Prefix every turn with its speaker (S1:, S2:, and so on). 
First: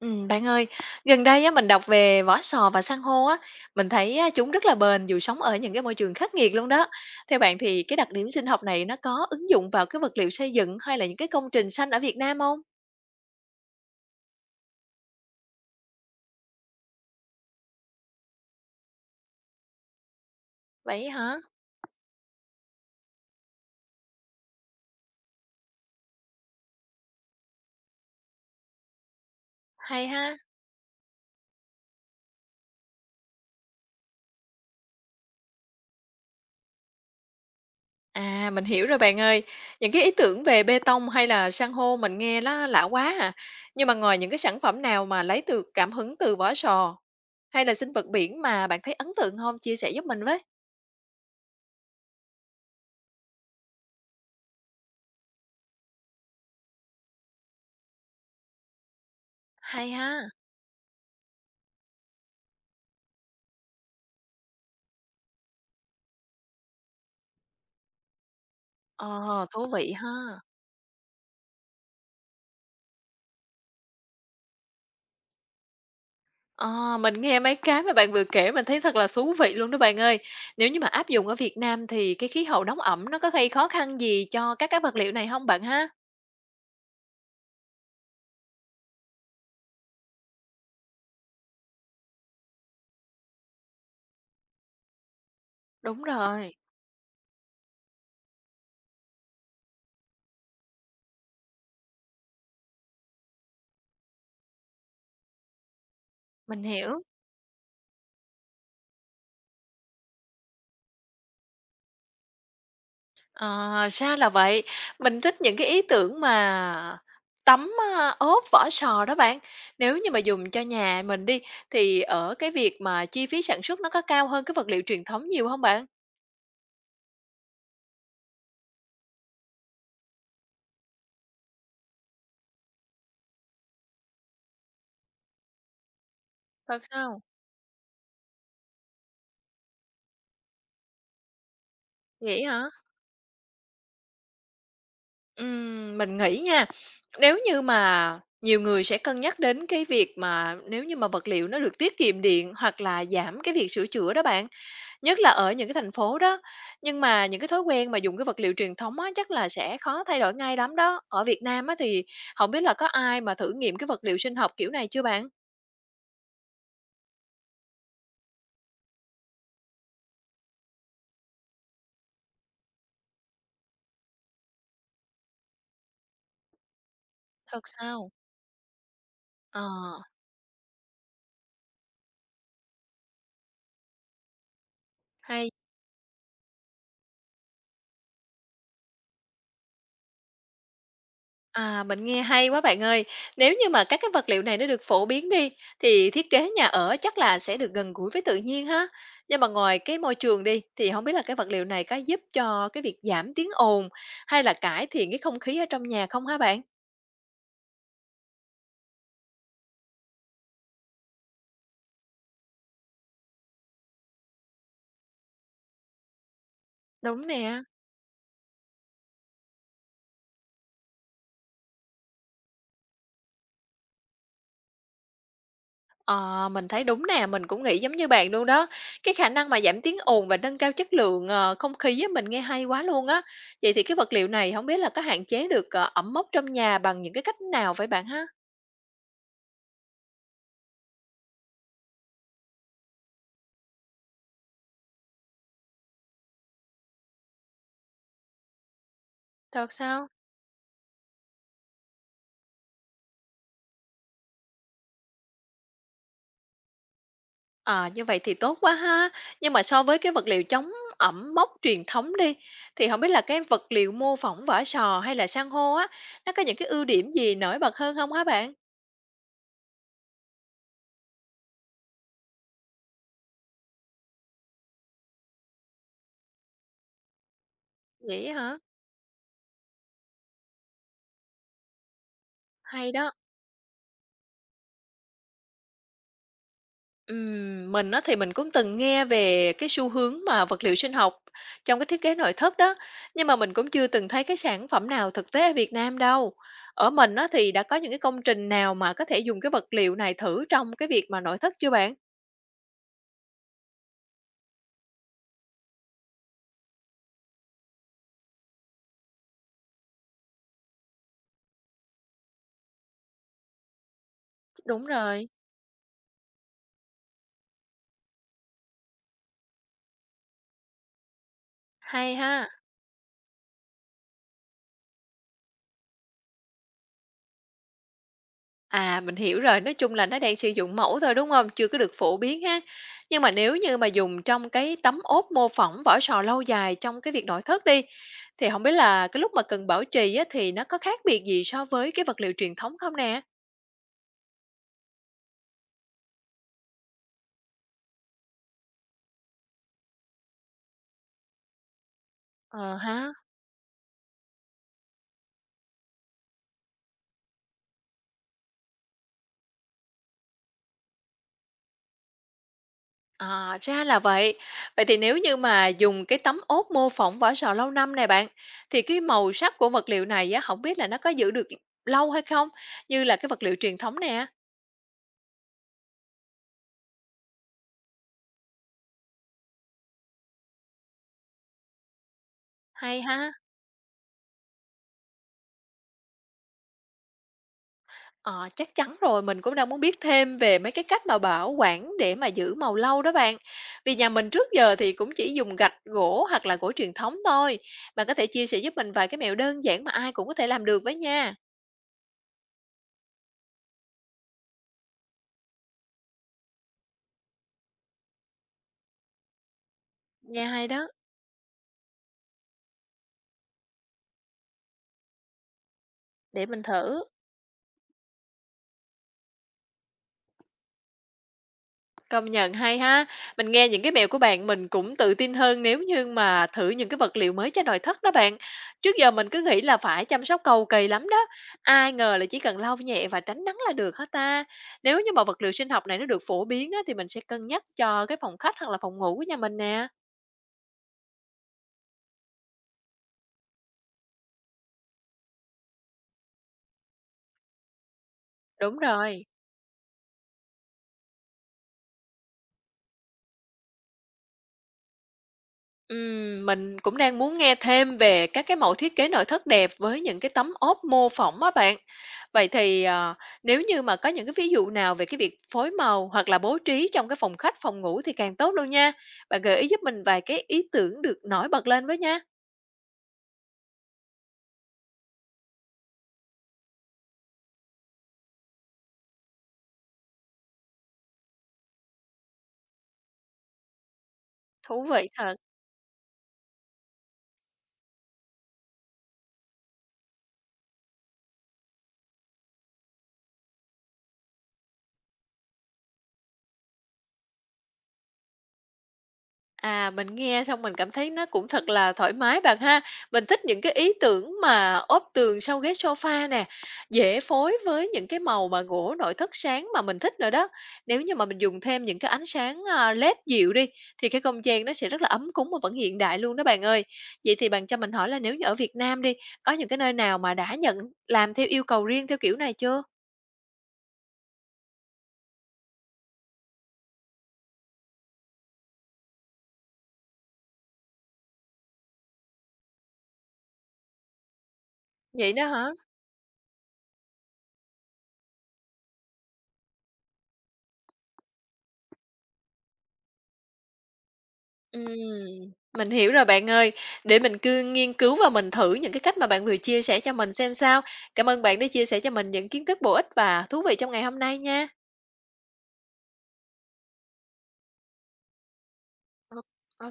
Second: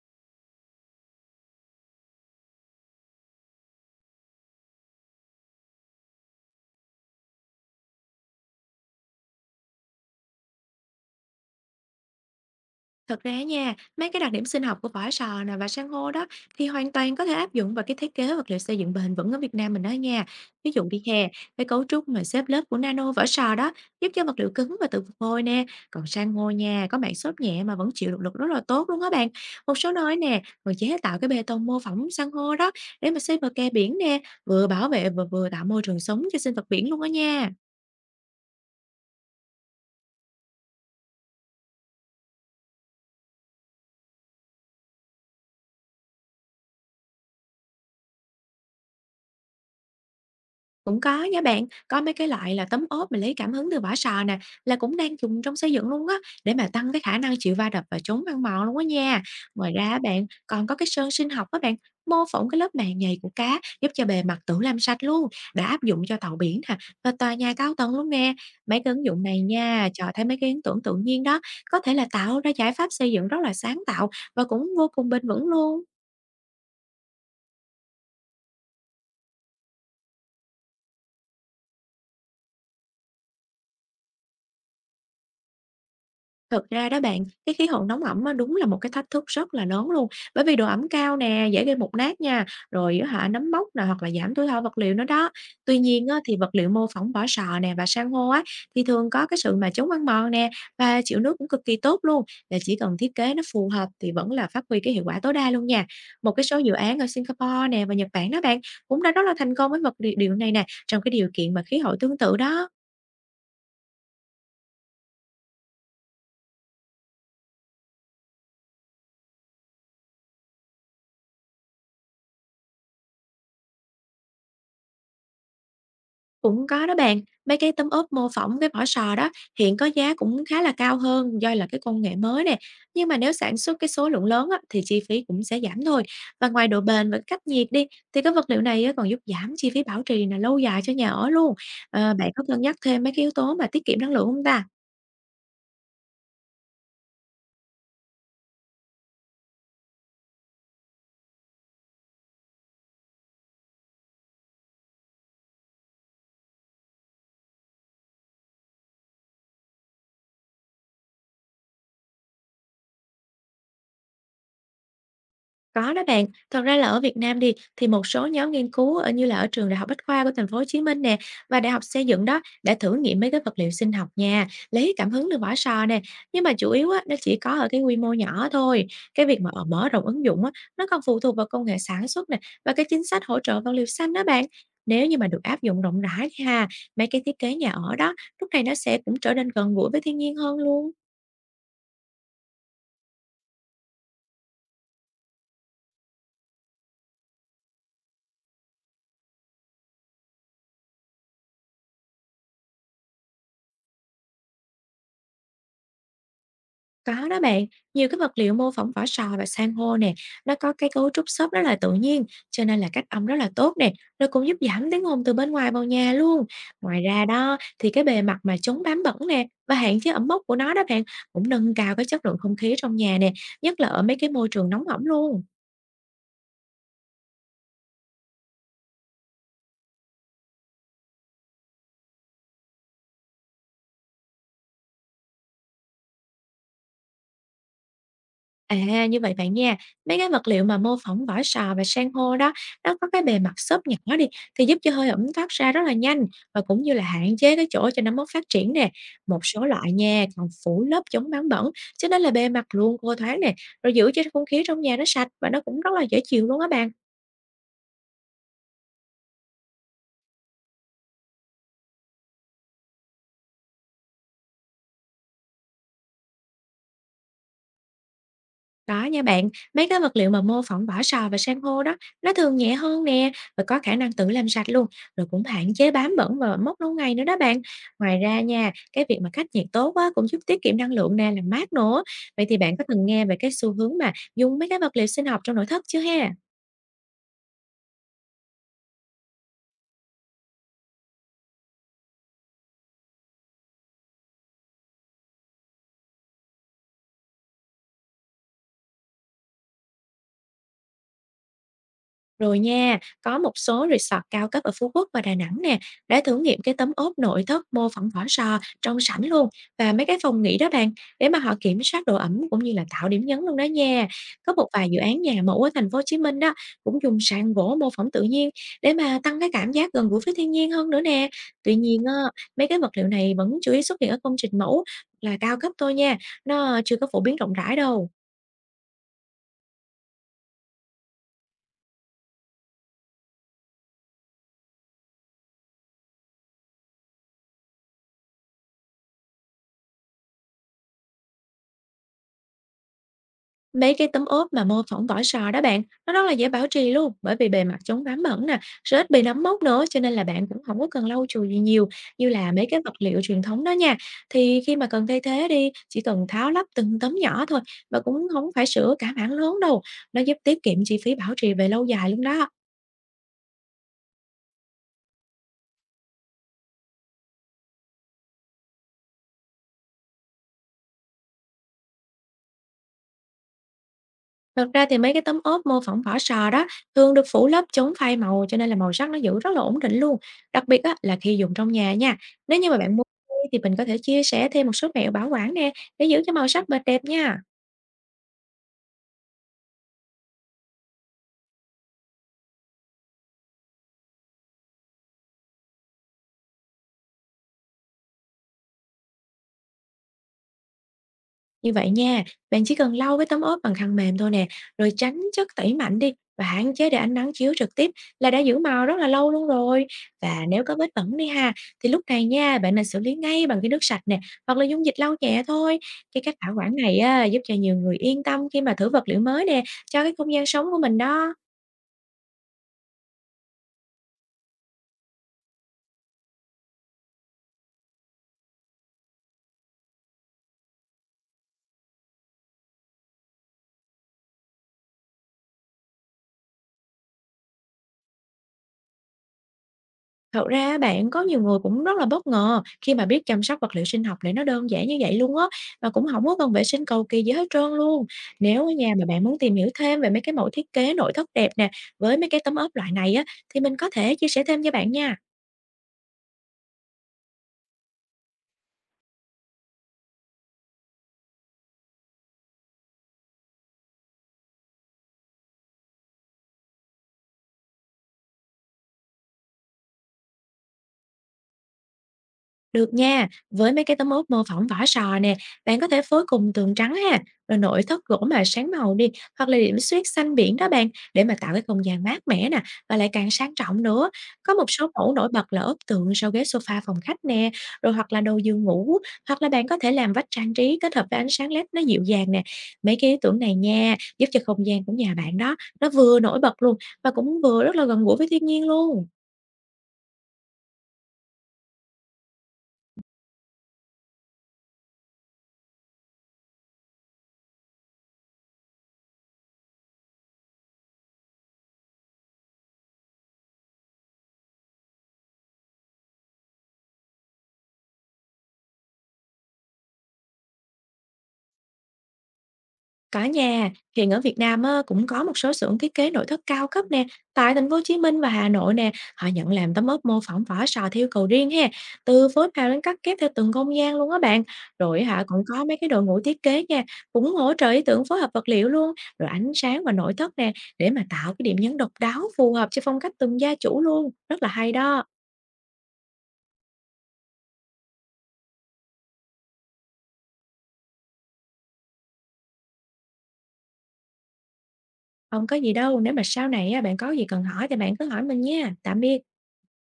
S1: Bạn ơi, gần đây á mình đọc về vỏ sò và san hô á, mình thấy á, chúng rất là bền dù sống ở những cái môi trường khắc nghiệt luôn đó. Theo bạn thì cái đặc điểm sinh học này nó có ứng dụng vào cái vật liệu xây dựng hay là những cái công trình xanh ở Việt Nam không?
S2: Thật ra nha, mấy cái đặc điểm sinh học của vỏ sò nè và san hô đó thì hoàn toàn có thể áp dụng vào cái thiết kế vật liệu xây dựng bền vững ở Việt Nam mình đó nha. Ví dụ đi
S1: Vậy
S2: hè,
S1: hả?
S2: cái cấu trúc mà xếp lớp của nano vỏ sò đó giúp cho vật liệu cứng và tự phục hồi nè. Còn san hô nha, có mạng xốp nhẹ mà vẫn chịu được lực rất là tốt luôn á bạn. Một số
S1: Hay
S2: nơi
S1: ha.
S2: nè, còn chế tạo cái bê tông mô phỏng san hô đó để mà xây bờ kè biển nè, vừa bảo vệ và vừa tạo môi trường sống cho sinh vật biển luôn đó nha.
S1: À, mình hiểu rồi bạn ơi. Những cái ý tưởng về bê tông hay là san hô mình nghe nó lạ quá à. Nhưng mà ngoài những cái sản phẩm nào mà lấy từ cảm hứng từ vỏ sò hay là sinh vật biển mà bạn thấy ấn tượng không? Chia sẻ giúp mình với.
S2: Cũng có nha bạn, có mấy cái loại là tấm ốp mình lấy cảm hứng từ vỏ sò nè, là cũng đang dùng trong xây dựng luôn á, để mà tăng cái khả năng chịu va đập và chống ăn mòn luôn á nha. Ngoài ra
S1: Hay
S2: á bạn,
S1: ha.
S2: còn có cái sơn sinh học á bạn, mô phỏng cái lớp màng nhầy của cá giúp cho bề mặt tự làm sạch luôn, đã áp dụng cho tàu biển nè và tòa nhà cao tầng luôn nè. Mấy cái ứng
S1: Ồ,
S2: dụng này
S1: thú
S2: nha,
S1: vị
S2: cho thấy mấy
S1: ha.
S2: cái ý tưởng tự nhiên đó, có thể là tạo ra giải pháp xây dựng rất là sáng tạo và cũng vô cùng bền vững luôn.
S1: Ờ, mình nghe mấy cái mà bạn vừa kể mình thấy thật là thú vị luôn đó bạn ơi. Nếu như mà áp dụng ở Việt Nam thì cái khí hậu nóng ẩm nó có gây khó khăn gì cho các cái vật liệu này không bạn ha?
S2: Thật ra đó bạn, cái khí hậu nóng ẩm á, đúng là một cái thách thức rất là lớn luôn. Bởi vì độ ẩm cao nè, dễ gây mục nát nha, rồi á hả nấm mốc nè, hoặc là giảm tuổi thọ vật liệu nữa đó. Tuy
S1: Đúng
S2: nhiên á, thì vật
S1: rồi,
S2: liệu mô phỏng vỏ sò nè và san hô á, thì thường có cái sự mà chống ăn mòn nè và chịu nước cũng cực kỳ tốt luôn. Là chỉ cần thiết kế nó phù hợp thì vẫn là phát huy cái hiệu quả tối đa luôn nha. Một cái số
S1: mình
S2: dự án
S1: hiểu.
S2: ở Singapore nè và Nhật Bản đó bạn, cũng đã rất là thành công với vật liệu điều này nè, trong cái điều kiện mà khí hậu tương tự đó.
S1: Ờ, ra là vậy. Mình thích những cái ý tưởng mà tấm, a, ốp, vỏ sò đó bạn. Nếu như mà dùng cho nhà mình đi, thì ở cái việc mà chi phí sản xuất nó có cao hơn cái vật liệu truyền thống nhiều không bạn?
S2: Cũng có đó bạn, mấy cái tấm ốp mô phỏng cái vỏ sò đó hiện có giá cũng khá là cao hơn do là cái công nghệ mới nè. Nhưng mà nếu sản xuất cái số lượng lớn á, thì chi phí cũng sẽ giảm thôi. Và ngoài độ
S1: Thật
S2: bền và
S1: sao?
S2: cách nhiệt đi thì cái vật liệu này á, còn giúp giảm chi phí bảo trì là lâu dài cho nhà ở luôn. Ờ, bạn
S1: Vậy
S2: có cân
S1: hả?
S2: nhắc thêm mấy cái yếu tố mà tiết kiệm năng lượng không ta?
S1: Mình nghĩ nha, nếu như mà nhiều người sẽ cân nhắc đến cái việc mà nếu như mà vật liệu nó được tiết kiệm điện hoặc là giảm cái việc sửa chữa đó bạn, nhất là ở những cái thành phố đó. Nhưng mà những cái thói quen mà dùng cái vật liệu truyền thống á, chắc là sẽ khó thay đổi ngay lắm đó. Ở Việt Nam á, thì không biết là có ai mà thử nghiệm cái vật liệu sinh học kiểu này chưa bạn?
S2: Có đó bạn, thật ra là ở Việt Nam đi thì một số nhóm nghiên cứu ở như là ở trường Đại học Bách khoa của thành phố Hồ Chí Minh nè và Đại học Xây dựng đó đã thử nghiệm mấy cái vật liệu sinh học nha, lấy cảm hứng từ vỏ sò nè, nhưng mà chủ yếu á nó chỉ có
S1: Thật
S2: ở cái quy
S1: sao?
S2: mô nhỏ thôi. Cái việc mà
S1: Ờ,
S2: ở mở rộng ứng dụng á, nó còn phụ thuộc vào công nghệ sản xuất nè và cái chính sách hỗ trợ vật liệu xanh đó bạn. Nếu như mà được
S1: hay.
S2: áp dụng rộng rãi thì ha, mấy cái thiết kế nhà ở đó lúc này nó sẽ cũng trở nên gần gũi với thiên nhiên hơn luôn.
S1: À, mình nghe hay quá bạn ơi. Nếu như mà các cái vật liệu này nó được phổ biến đi thì thiết kế nhà ở chắc là sẽ được gần gũi với tự nhiên ha. Nhưng mà ngoài cái môi trường đi thì không biết là cái vật liệu này có giúp cho cái việc giảm tiếng ồn hay là cải thiện cái không khí ở trong nhà không hả bạn?
S2: Có đó bạn, nhiều cái vật liệu mô phỏng vỏ sò và san hô nè, nó có cái cấu trúc xốp rất là tự nhiên, cho nên là cách âm rất là tốt nè, rồi cũng giúp giảm tiếng ồn từ bên ngoài vào nhà luôn. Ngoài ra
S1: Đúng
S2: đó
S1: nè.
S2: thì cái bề mặt mà chống bám bẩn nè và hạn chế ẩm mốc của nó đó bạn, cũng nâng cao cái chất lượng không khí trong nhà nè, nhất là ở mấy cái môi trường nóng ẩm luôn.
S1: Ờ, mình thấy đúng nè, mình cũng nghĩ giống như bạn luôn đó. Cái khả năng mà giảm tiếng ồn và nâng cao chất lượng ờ, không khí á, mình nghe hay quá luôn á. Vậy thì cái vật liệu này không biết là có hạn chế được ờ, ẩm mốc trong nhà bằng những cái cách nào vậy bạn ha?
S2: À, như vậy bạn nha, mấy cái vật liệu mà mô phỏng vỏ sò và san hô đó, nó có cái bề mặt xốp nhỏ đi thì giúp cho hơi ẩm thoát ra rất là nhanh và cũng như là hạn chế cái chỗ cho nấm mốc phát triển nè. Một số
S1: Thật
S2: loại
S1: sao?
S2: nha còn phủ lớp chống bám bẩn cho nên là bề mặt luôn khô thoáng nè, rồi giữ cho không khí trong nhà nó sạch và nó cũng rất là dễ chịu luôn á bạn.
S1: À, như vậy thì tốt quá ha. Nhưng mà so với cái vật liệu chống ẩm mốc truyền thống đi, thì không biết là cái vật liệu mô phỏng vỏ sò hay là san hô á, nó có những cái ưu điểm gì nổi bật hơn không hả bạn?
S2: Đó nha bạn, mấy cái vật liệu mà mô phỏng vỏ sò và san hô đó, nó thường nhẹ hơn nè và có khả năng tự làm sạch luôn, rồi cũng hạn chế bám bẩn và mốc lâu ngày nữa đó bạn. Ngoài
S1: Vậy
S2: ra
S1: hả?
S2: nha, cái việc mà cách nhiệt tốt á, cũng giúp tiết kiệm năng lượng nè, làm mát nữa. Vậy thì bạn có
S1: Hay
S2: từng
S1: đó.
S2: nghe về cái xu hướng mà dùng mấy cái vật liệu sinh học trong nội thất chưa ha?
S1: Mình á thì mình cũng từng nghe về cái xu hướng mà vật liệu sinh học trong cái thiết kế nội thất đó, nhưng mà mình cũng chưa từng thấy cái sản phẩm nào thực tế ở Việt Nam đâu. Ở mình á thì đã có những cái công trình nào mà có thể dùng cái vật liệu này thử trong cái việc mà nội thất chưa bạn?
S2: Rồi nha, có một số resort cao cấp ở Phú Quốc và Đà Nẵng nè, đã thử nghiệm cái tấm ốp nội thất mô phỏng vỏ sò trong sảnh luôn và mấy cái phòng nghỉ đó bạn, để mà họ kiểm soát độ ẩm cũng như là tạo điểm nhấn luôn đó nha. Có một
S1: Đúng
S2: vài dự án
S1: rồi,
S2: nhà mẫu ở thành phố Hồ Chí Minh đó cũng dùng sàn gỗ mô phỏng tự nhiên để mà tăng cái cảm giác gần gũi với thiên nhiên hơn nữa nè. Tuy nhiên á,
S1: hay ha.
S2: mấy cái vật liệu này vẫn chủ yếu xuất hiện ở công trình mẫu là cao cấp thôi nha, nó chưa có phổ biến rộng rãi đâu.
S1: À, mình hiểu rồi, nói chung là nó đang sử dụng mẫu thôi, đúng không? Chưa có được phổ biến ha. Nhưng mà nếu như mà dùng trong cái tấm ốp mô phỏng vỏ sò lâu dài trong cái việc nội thất đi, thì không biết là cái lúc mà cần bảo trì á, thì nó có khác biệt gì so với cái vật liệu truyền thống không nè?
S2: Mấy cái tấm ốp mà mô phỏng vỏ sò đó bạn, nó rất là dễ bảo trì luôn, bởi vì bề mặt chống bám bẩn nè, rồi ít bị nấm mốc nữa, cho nên là bạn cũng không có cần lau chùi gì nhiều, như là mấy
S1: Ờ
S2: cái vật
S1: ha.
S2: liệu truyền thống đó nha. Thì khi mà cần thay thế đi, chỉ cần tháo lắp từng tấm nhỏ thôi, và cũng không phải sửa cả mảng lớn đâu, nó giúp tiết kiệm chi phí bảo trì về lâu dài luôn đó.
S1: À, ra là vậy. Vậy thì nếu như mà dùng cái tấm ốp mô phỏng vỏ sò lâu năm này bạn, thì cái màu sắc của vật liệu này á, hổng biết là nó có giữ được lâu hay không? Như là cái vật liệu truyền thống nè.
S2: Thật ra thì mấy cái tấm ốp mô phỏng vỏ sò đó thường được phủ lớp chống phai màu cho nên là màu sắc nó giữ rất là ổn định luôn. Đặc biệt á, là khi dùng trong nhà nha. Nếu như mà bạn
S1: Hay
S2: muốn
S1: ha.
S2: thì mình có thể chia sẻ thêm một số mẹo bảo quản nè, để giữ cho màu sắc bệt đẹp nha.
S1: Ờ, chắc chắn rồi, mình cũng đang muốn biết thêm về mấy cái cách mà bảo quản để mà giữ màu lâu đó bạn. Vì nhà mình trước giờ thì cũng chỉ dùng gạch, gỗ hoặc là gỗ truyền thống thôi. Bạn có thể chia sẻ giúp mình vài cái mẹo đơn giản mà ai cũng có thể làm được với nha.
S2: Như vậy nha, bạn chỉ cần lau với tấm ốp bằng khăn mềm thôi nè, rồi tránh chất tẩy mạnh đi và hạn chế để ánh nắng chiếu trực tiếp là đã giữ màu rất là lâu luôn rồi. Và
S1: Nghe
S2: nếu
S1: hay
S2: có
S1: đó.
S2: vết bẩn đi ha, thì lúc này nha, bạn nên xử lý ngay bằng cái nước sạch nè, hoặc là dung dịch lau nhẹ thôi. Cái cách
S1: Để
S2: bảo
S1: mình
S2: quản này
S1: thử.
S2: á, giúp cho nhiều người yên tâm khi mà thử vật liệu mới nè, cho cái không gian sống của mình đó.
S1: Công nhận hay ha. Mình nghe những cái mẹo của bạn mình cũng tự tin hơn nếu như mà thử những cái vật liệu mới cho nội thất đó bạn. Trước giờ mình cứ nghĩ là phải chăm sóc cầu kỳ lắm đó. Ai ngờ là chỉ cần lau nhẹ và tránh nắng là được hết ta. Nếu như mà vật liệu sinh học này nó được phổ biến á, thì mình sẽ cân nhắc cho cái phòng khách hoặc là phòng ngủ của nhà mình nè.
S2: Thật ra á bạn, có nhiều người cũng rất là bất ngờ khi mà biết chăm sóc vật liệu sinh học lại nó đơn giản như vậy luôn á, và cũng không có cần vệ sinh cầu kỳ gì hết trơn luôn. Nếu ở
S1: Đúng
S2: nhà mà bạn
S1: rồi.
S2: muốn tìm hiểu thêm về mấy cái mẫu thiết kế nội thất đẹp nè, với mấy cái tấm ốp loại này á, thì mình có thể chia sẻ thêm cho bạn nha.
S1: Mình cũng đang muốn nghe thêm về các cái mẫu thiết kế nội thất đẹp với những cái tấm ốp mô phỏng á bạn. Vậy thì, ờ, nếu như mà có những cái ví dụ nào về cái việc phối màu hoặc là bố trí trong cái phòng khách, phòng ngủ thì càng tốt luôn nha. Bạn gợi ý giúp mình vài cái ý tưởng được nổi bật lên với nha.
S2: Được nha, với mấy cái tấm ốp mô phỏng vỏ sò nè, bạn có thể phối cùng tường trắng ha, rồi nội thất gỗ mà sáng màu đi, hoặc là điểm xuyết xanh biển đó bạn, để mà tạo cái không gian mát mẻ nè, và lại càng sang trọng nữa. Có một
S1: Thú
S2: số
S1: vị
S2: mẫu nổi
S1: thật.
S2: bật là ốp tượng sau ghế sofa phòng khách nè, rồi hoặc là đầu giường ngủ, hoặc là bạn có thể làm vách trang trí kết hợp với ánh sáng led nó dịu dàng nè. Mấy cái ý tưởng này nha, giúp cho không gian của nhà bạn đó, nó vừa nổi bật luôn, và cũng vừa rất là gần gũi với thiên nhiên luôn.
S1: À, mình nghe xong mình cảm thấy nó cũng thật là thoải mái bạn ha. Mình thích những cái ý tưởng mà ốp tường sau ghế sofa nè, dễ phối với những cái màu mà gỗ nội thất sáng mà mình thích nữa đó. Nếu như mà mình dùng thêm những cái ánh sáng à, LED dịu đi thì cái không gian nó sẽ rất là ấm cúng và vẫn hiện đại luôn đó bạn ơi. Vậy thì bạn cho mình hỏi là nếu như ở Việt Nam đi, có những cái nơi nào mà đã nhận làm theo yêu cầu riêng theo kiểu này chưa?
S2: Có nha, hiện ở Việt Nam á, cũng có một số xưởng thiết kế nội thất cao cấp nè, tại thành phố Hồ Chí Minh và Hà Nội nè, họ nhận làm tấm ốp mô phỏng vỏ sò theo cầu riêng ha, từ phối màu đến cắt ghép theo từng không gian luôn á bạn. Rồi hả
S1: Vậy
S2: cũng
S1: đó
S2: có
S1: hả?
S2: mấy cái đội ngũ thiết kế nha, cũng hỗ trợ ý tưởng phối hợp vật liệu luôn, rồi ánh sáng và nội thất nè, để mà tạo cái điểm nhấn độc đáo phù hợp cho phong cách từng gia chủ luôn, rất là hay
S1: Ừm,
S2: đó.
S1: mình hiểu rồi bạn ơi. Để mình cứ nghiên cứu và mình thử những cái cách mà bạn vừa chia sẻ cho mình xem sao. Cảm ơn bạn đã chia sẻ cho mình những kiến thức bổ ích và thú vị trong ngày hôm nay nha.
S2: Không có gì đâu, nếu mà sau này á, bạn có gì cần hỏi thì bạn cứ hỏi mình nha. Tạm biệt.
S1: Ô ô.